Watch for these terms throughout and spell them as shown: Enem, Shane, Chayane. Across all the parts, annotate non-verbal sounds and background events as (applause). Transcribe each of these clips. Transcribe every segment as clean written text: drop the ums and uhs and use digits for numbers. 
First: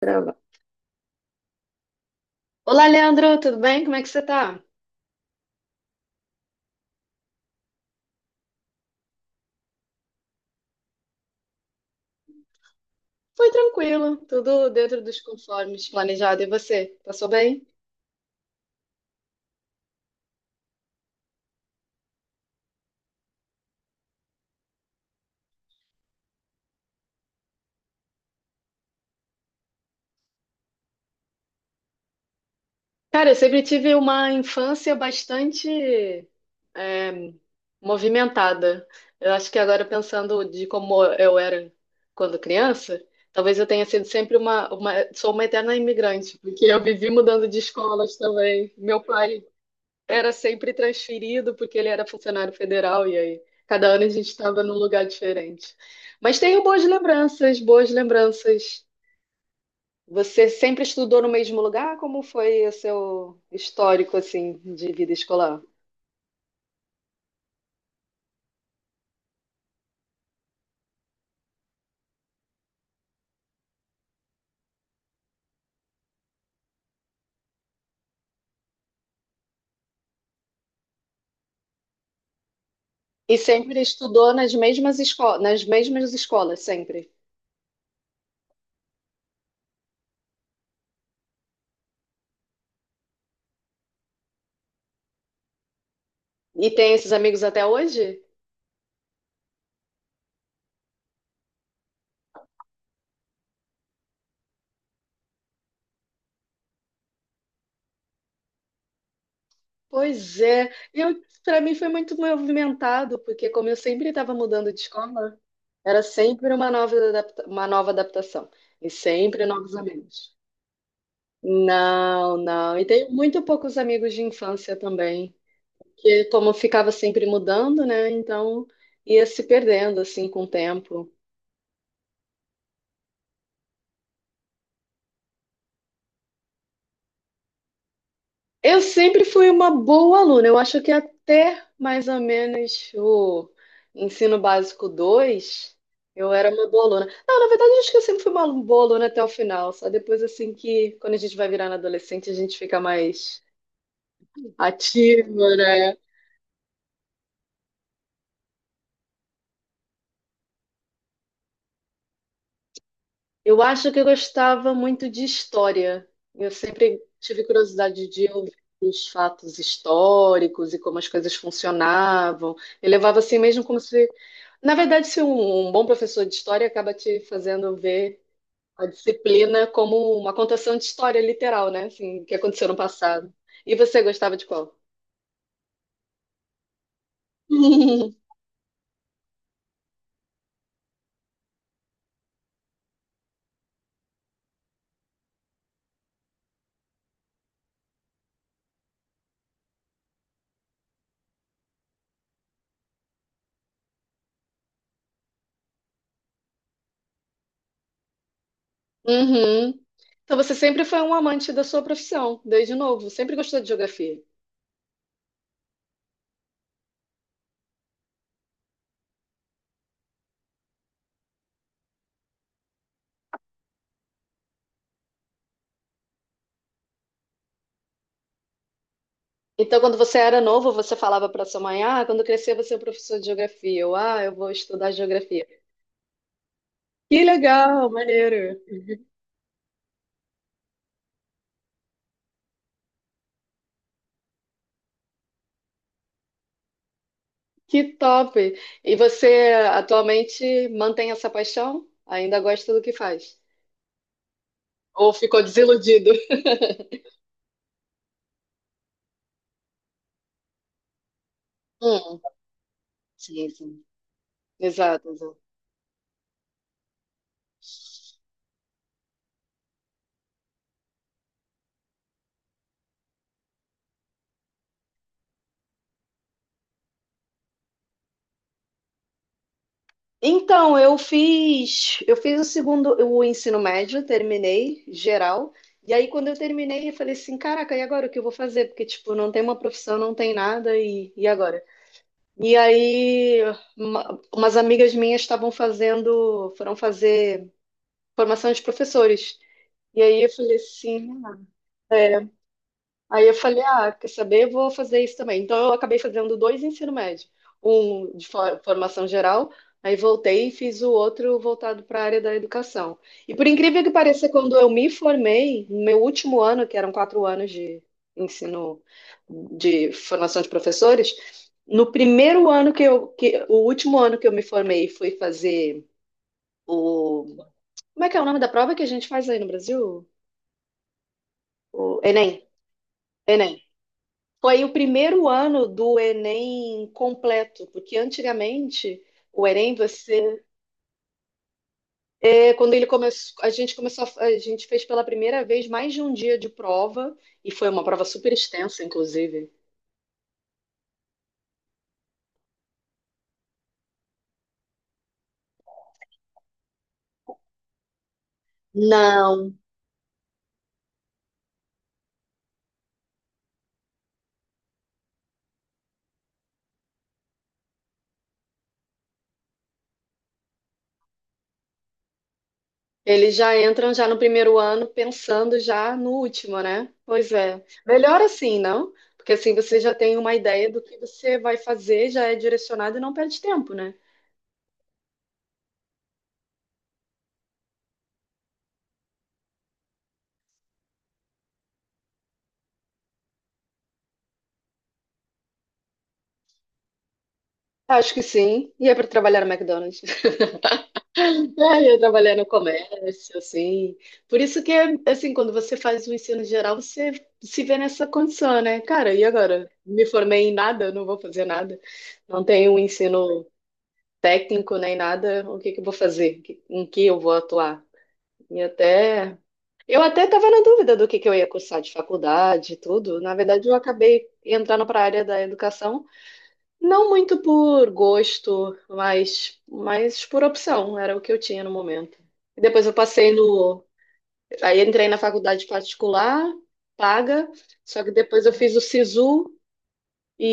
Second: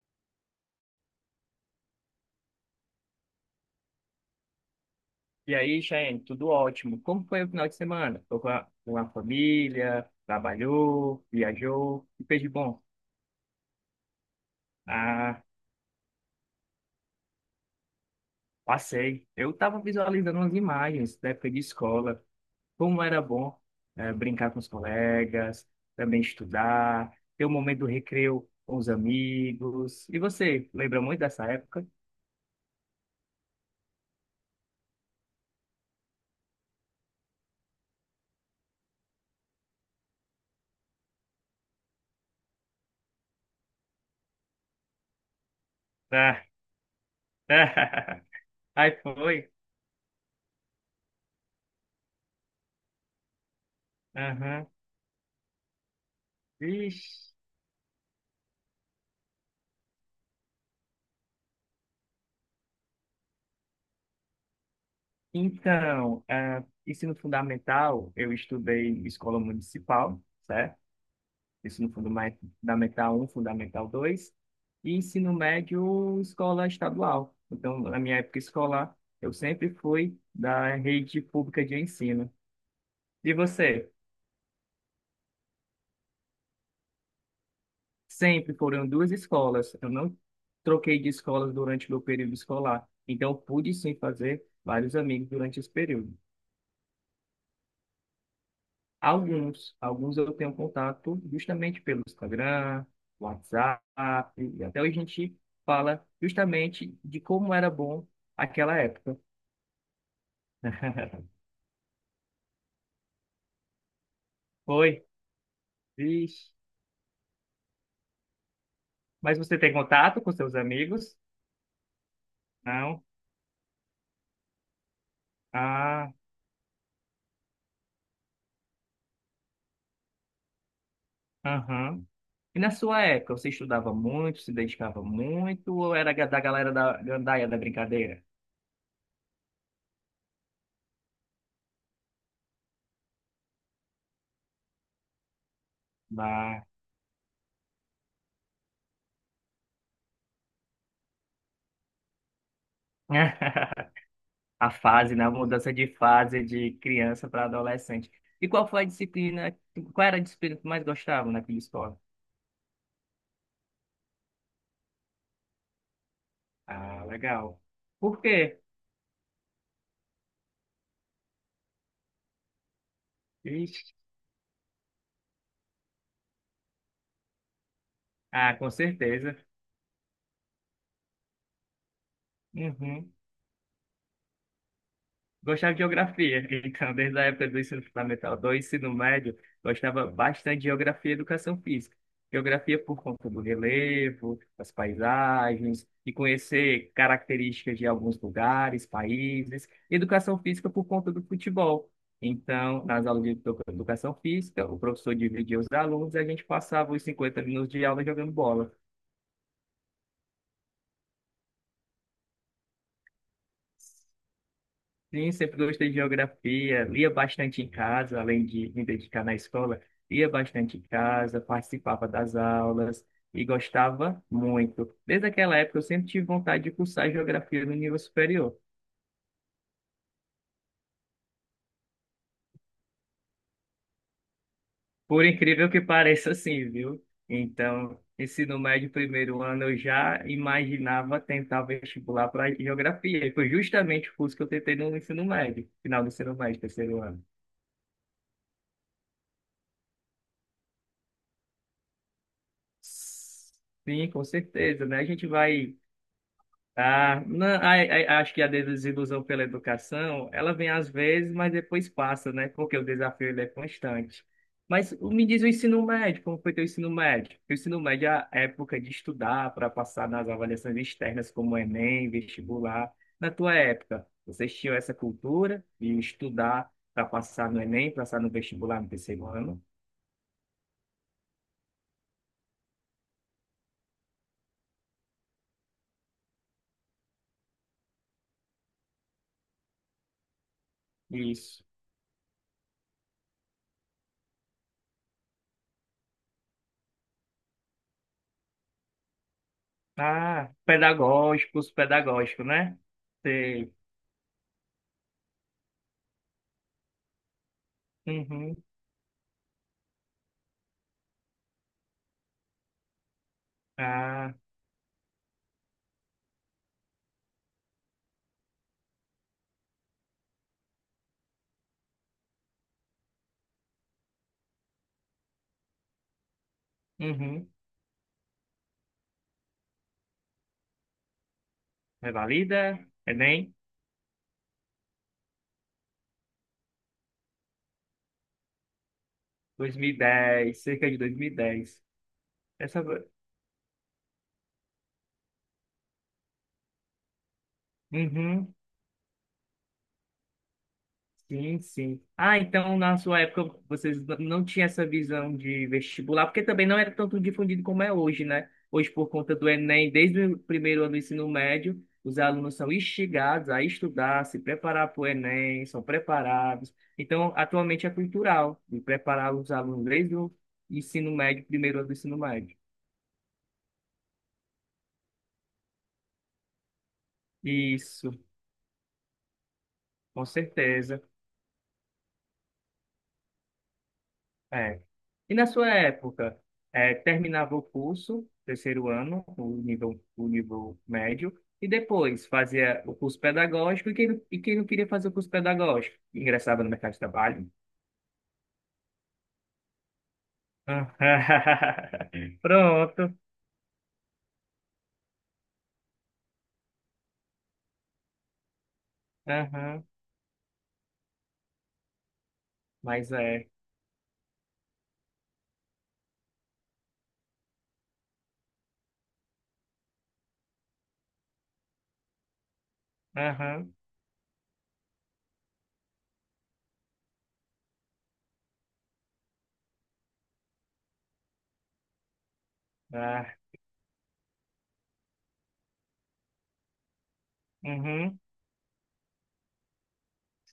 Grava. Olá, Leandro, tudo bem? Como é que você tá? E aí, Shane, tudo ótimo. Como foi o final de semana? Foi com a família, trabalhou, viajou, e fez de bom? Foi tranquilo, tudo dentro dos Ah, conformes planejado. E você? Passou bem? passei. Eu estava visualizando umas imagens da época de escola, como era bom brincar com os colegas, também estudar, ter o momento do recreio com os amigos. E você, lembra muito dessa época? Cara, eu sempre tive uma infância bastante é, movimentada. Eu acho que agora, pensando de como eu era quando criança, talvez eu tenha sido sempre sou uma eterna imigrante, Ah, porque eu vivi mudando de escolas (laughs) também. aí Meu pai foi. era sempre transferido porque ele era funcionário federal e aí cada ano a gente estava Aham. num lugar diferente. Mas tenho boas Vixe. lembranças, boas lembranças. Você sempre estudou no mesmo lugar? Como foi o seu histórico assim de vida escolar? Então, ah, ensino fundamental, eu estudei em escola municipal, certo? Ensino fundamental um, fundamental 2. E ensino médio, escola estadual. Então, na minha época escolar, eu sempre fui da rede pública de ensino. E E sempre você? estudou nas mesmas escolas sempre. Sempre foram duas escolas. Eu não troquei de escolas durante meu período escolar. Então, pude sim fazer vários amigos durante esse período. E tem esses amigos até hoje? Alguns eu tenho contato justamente pelo Instagram, WhatsApp, e até hoje a gente fala justamente de como era bom aquela época. Pois é. Eu (laughs) para mim foi muito movimentado, porque como eu sempre estava mudando de Foi? escola, era Vixe. sempre uma nova adaptação. E Mas sempre você tem novos contato com amigos. seus amigos? Não, não. E Não? tenho muito poucos amigos de infância também. Ah, Que como ficava sempre mudando, né? Então ia se perdendo assim com o tempo. aham. E na sua época, você estudava muito, se dedicava muito, ou era da galera da gandaia da brincadeira? Eu sempre fui uma boa aluna. Eu acho que até mais ou menos o ensino básico 2 eu era Bah. uma boa aluna. Não, na verdade, eu acho que eu sempre fui uma boa aluna até o final. Só depois, assim, que quando a gente vai virando adolescente, a gente fica mais (laughs) A fase, na ativa, mudança de né? fase de criança para adolescente. E qual foi a disciplina, qual era a disciplina que tu mais gostava naquela escola? Eu acho que eu gostava muito de história. Eu sempre Ah, tive legal. curiosidade Por de ouvir quê? os fatos históricos e como as coisas funcionavam. Eu levava assim mesmo como Ixi. se. Na verdade, se um bom professor de história acaba te fazendo ver Ah, com a certeza. disciplina como uma contação de história literal, né? Assim, o que aconteceu no Uhum. passado. E você gostava de qual? Gostava de geografia, (laughs) então, desde a época do ensino (laughs) fundamental 2, ensino médio, gostava bastante de geografia e educação física. Geografia por conta do relevo, das paisagens, e conhecer características de alguns lugares, países. Educação física por conta do futebol. Então, nas aulas de educação física, o professor dividia os alunos e a gente passava os 50 minutos de aula jogando bola. Uhum. Então você sempre foi um amante da sua profissão, desde novo. Sempre gostou de geografia. Sim, sempre gostei de geografia, lia bastante em casa, além de me dedicar na escola, lia bastante em casa, participava das aulas e gostava muito. Desde aquela época eu sempre tive vontade de cursar geografia no nível superior, Então, quando você era novo, você falava para sua mãe, ah, quando eu crescer eu vou ser um professor de geografia, ou ah, eu vou estudar por geografia. incrível que (laughs) pareça assim, viu? Que legal, Então, maneiro, ensino médio, primeiro ano, eu já imaginava tentar vestibular para geografia, e foi justamente o curso que eu tentei no ensino médio, final do ensino médio, terceiro ano. que top. E você atualmente mantém essa paixão? Ainda gosta do que faz? Sim, com certeza, né? A Ou gente ficou vai desiludido? Ah, não, acho que a desilusão pela educação, ela vem às vezes, mas depois Hum, passa, né? Porque o desafio ele é sim, sim. constante. Mas Exato, me exato. diz o ensino médio, como foi teu ensino médio? Porque o ensino médio é a época de estudar para passar nas avaliações externas, como Enem, vestibular. Na tua época, vocês tinham essa cultura de estudar para passar no Enem, passar no vestibular no terceiro ano? Então, eu fiz o segundo, o ensino médio, terminei geral. E aí, quando eu terminei, eu falei assim, caraca, e agora o que eu vou fazer? Porque, tipo, não tem uma profissão, não tem nada, e agora? Isso. E aí, umas amigas minhas foram fazer formação de professores. E aí eu Ah, falei assim, pedagógicos, ah, é. pedagógico, né? Aí eu falei, Sei. ah, quer saber? Eu vou fazer isso também. Então eu acabei fazendo dois ensino médio, um de Uhum. Formação geral, aí voltei e fiz o outro voltado para a área da educação. E por incrível que pareça, Ah. quando eu me formei, no meu último ano, que eram 4 anos de ensino de formação de professores, no primeiro ano que eu, que, o último ano que eu me formei, e fui fazer o, Uhum. como é que é o nome da prova que a gente faz aí no Brasil? O Enem. Revalida, Enem, Enem. Foi o primeiro ano do Enem completo, porque antigamente o Enem dois mil e você, dez, cerca de 2010. Quando Essa... ele começou, a gente começou, a gente fez pela primeira vez mais de um dia de prova e foi uma prova super Uhum, extensa, inclusive. sim, sim. Ah, então na sua época vocês não tinham essa visão de vestibular, porque também não era tanto difundido como é hoje, né? Hoje, por conta do Não, Enem, desde o primeiro ano do ensino médio, os alunos são instigados a estudar, se preparar para o Enem, são preparados. Então, atualmente é cultural, de preparar os alunos desde o ensino médio, primeiro ano do ensino médio. eles já entram já no primeiro ano pensando já no último, né? Pois é. Isso, Melhor assim, não? Porque assim você já tem com uma ideia do que certeza. você vai fazer, já é direcionado e não perde tempo, né? É. E na sua época, é, terminava o curso, terceiro ano, o nível médio, e depois fazia o curso pedagógico, e quem, e quem não queria fazer o curso pedagógico? Ingressava no mercado de trabalho. Acho que sim. E é para trabalhar no McDonald's. É, eu Ah, trabalhar (laughs) no Pronto. comércio, assim. Por isso que, assim, quando você faz o ensino geral, você se vê nessa condição, né? Cara, e agora? Aham. Me formei em nada, não vou fazer nada. Não tenho um Mas ensino é. técnico nem nada. O que que eu vou fazer? Em que eu vou atuar? E até... Eu até estava na dúvida do que eu ia cursar de faculdade e tudo. Na verdade, eu Aham. acabei entrando para a área da educação não muito por gosto, mas por opção, era o que eu tinha no momento. E depois eu passei Ah, no. Aí entrei na faculdade particular, paga, só que uhum. depois eu fiz o SISU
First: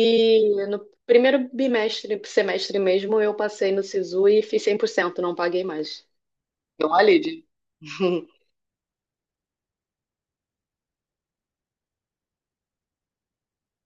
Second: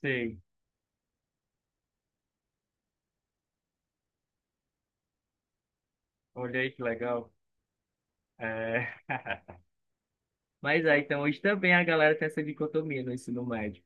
Sei. no primeiro bimestre, semestre mesmo, eu passei no SISU e fiz 100%, não paguei mais. Olhei que Deu um legal. alívio. (laughs) É. (laughs) Mas é, então hoje também a galera tem essa dicotomia no ensino médio.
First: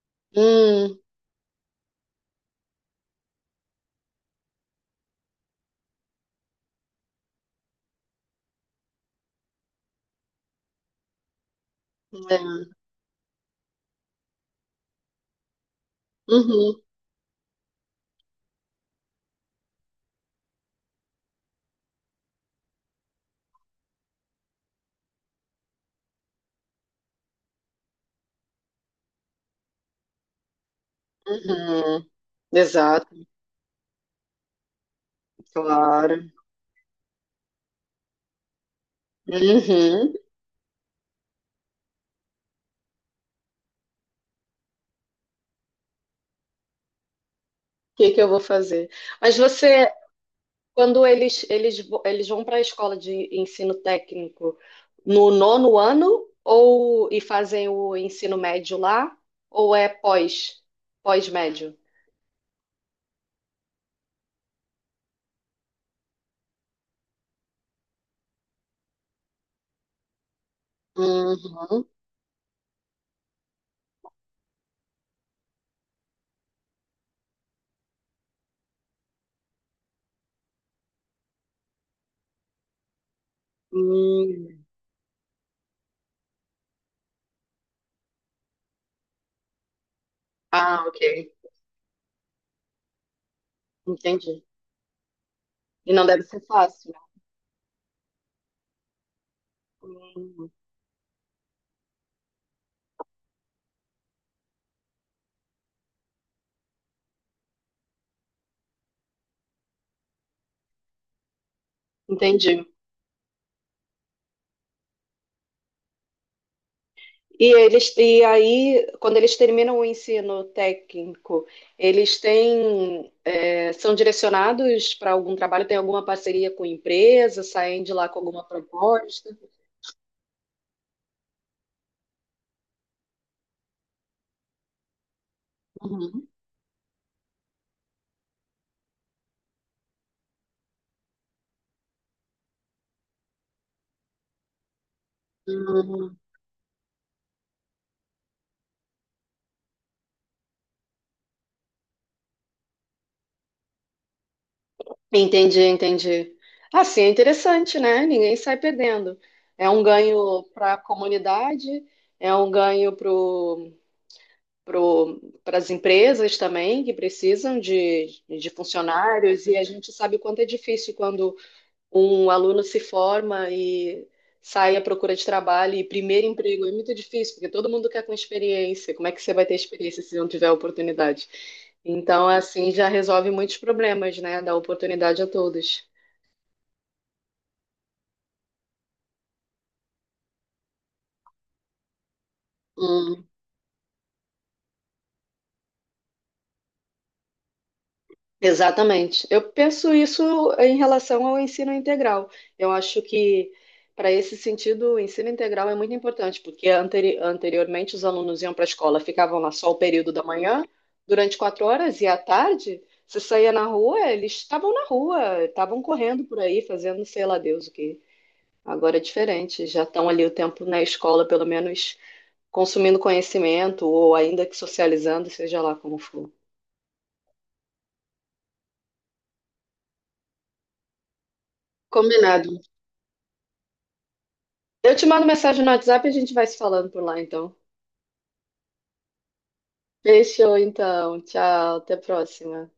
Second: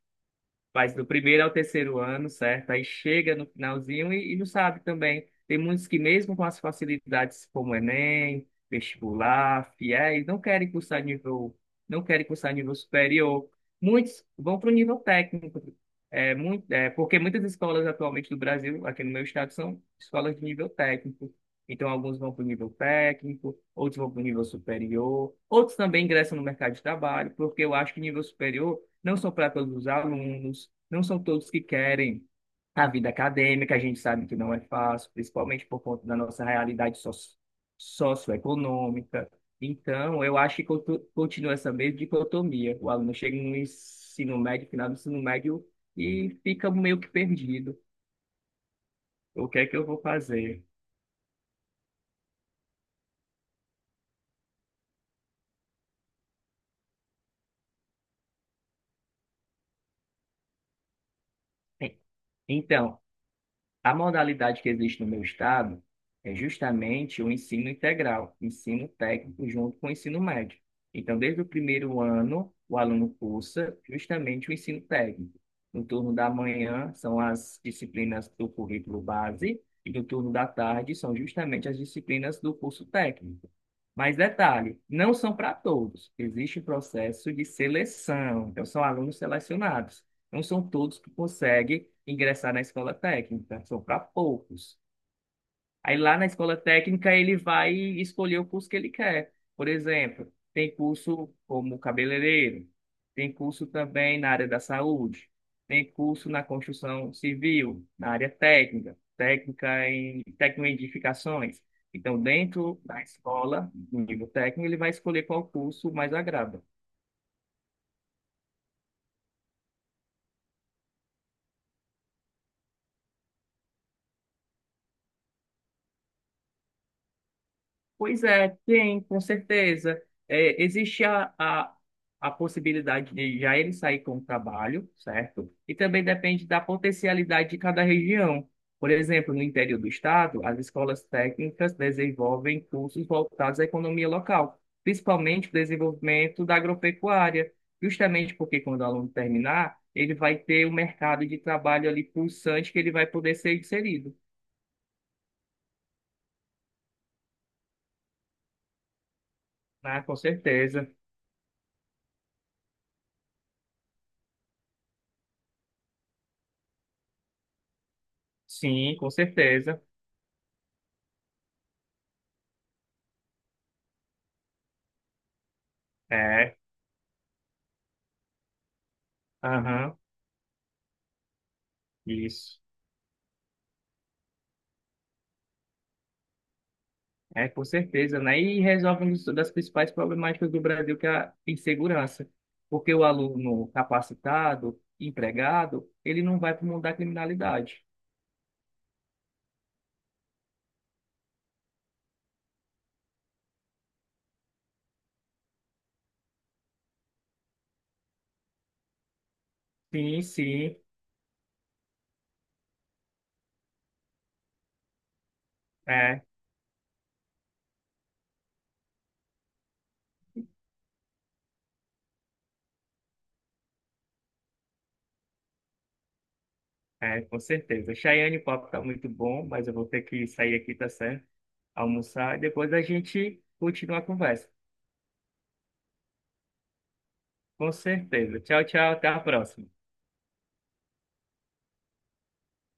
Faz Hum, do primeiro ao terceiro ano, certo? Aí chega no finalzinho e não sabe também. Tem muitos que, mesmo com as facilidades como Enem, vestibular, fiéis não querem cursar nível, não querem cursar é. nível superior. Muitos vão para o nível técnico. É, muito, Uhum, é, porque muitas escolas atualmente do Brasil, aqui no meu estado, são escolas de nível técnico. Então, alguns vão para o nível técnico, outros vão para o nível superior, outros também ingressam no mercado de trabalho, porque eu acho que nível superior não são para todos os alunos, não são todos que uhum. querem a vida Exato, acadêmica, a gente sabe que não é fácil, principalmente por conta da claro. nossa realidade socioeconômica. Uhum. Então, eu acho que continua essa mesma dicotomia. O aluno chega no ensino médio, final do ensino médio, e fica meio que perdido. O que que eu vou fazer? Mas O que é que eu você vou fazer? Quando eles vão para a escola de ensino técnico no nono ano ou e fazem o ensino médio lá ou é pós-médio? Então, a modalidade que existe no meu estado é justamente o ensino integral, ensino técnico junto com o ensino médio. Então, desde o Uhum. primeiro ano, o aluno cursa justamente o ensino técnico. No turno da manhã são as disciplinas do currículo base e no turno da tarde são justamente as disciplinas do curso técnico. Mas Hum. detalhe, não são para todos. Existe um processo de seleção, então são alunos selecionados. Não são Ah, todos ok. que conseguem ingressar na escola técnica, são para Entendi. poucos. E Aí não lá deve na ser escola fácil, né? técnica ele vai escolher o curso que ele quer. Por exemplo, Hum. tem curso como cabeleireiro, tem curso também na área da saúde, tem curso na construção civil, na área técnica, técnica em técnico em edificações. Então, Entendi. dentro da escola, no nível técnico, ele vai escolher qual curso mais agrada. E aí, quando eles terminam o ensino técnico, eles têm são direcionados para algum trabalho, tem alguma parceria com empresa, saem de lá com Pois alguma é, tem, com proposta. certeza. É, existe a possibilidade de já ele sair com o trabalho, certo? E também Uhum. depende da potencialidade de cada região. Por exemplo, no interior do estado, as escolas técnicas desenvolvem cursos voltados à economia local, principalmente o Uhum. desenvolvimento da agropecuária, justamente porque quando o aluno terminar, ele vai ter um mercado de trabalho ali pulsante que ele vai poder ser inserido, Entendi, entendi. Assim, é interessante, né? Ninguém sai perdendo. É um né? Com ganho para a certeza. comunidade, é um ganho para as empresas também, que precisam de Sim, com funcionários, e a certeza. gente sabe o quanto é difícil quando um aluno se forma e sai à procura de trabalho, e primeiro É. emprego é muito difícil, porque todo mundo quer com experiência. Como é que você vai ter Aham, experiência se não tiver oportunidade? Então, isso. assim, já resolve muitos problemas, né? Dá oportunidade a todos. É, com certeza, né? E resolve uma das principais problemáticas do Brasil, que é a insegurança. Porque o aluno capacitado, empregado, ele não vai para o mundo da criminalidade. Exatamente. Eu penso isso em relação ao ensino integral. Eu acho que, para esse sentido, o ensino integral é muito importante, porque anteriormente os alunos iam para a escola, ficavam lá só o período Sim, da manhã, sim, durante 4 horas, e à tarde, se saía na rua, eles estavam na rua, estavam é, correndo por aí, fazendo sei lá Deus o que. Agora é diferente, já estão ali o tempo na escola, pelo menos consumindo conhecimento, ou ainda que socializando, seja lá como for. Com certeza. Chayane, o papo tá muito bom, mas eu vou ter que sair aqui, tá certo? Almoçar e Combinado. depois a gente continua a conversa. Eu te mando mensagem no WhatsApp e a gente vai se falando por lá, então. Com certeza. Tchau, tchau, até a próxima. Fechou, então. Tchau, até a próxima.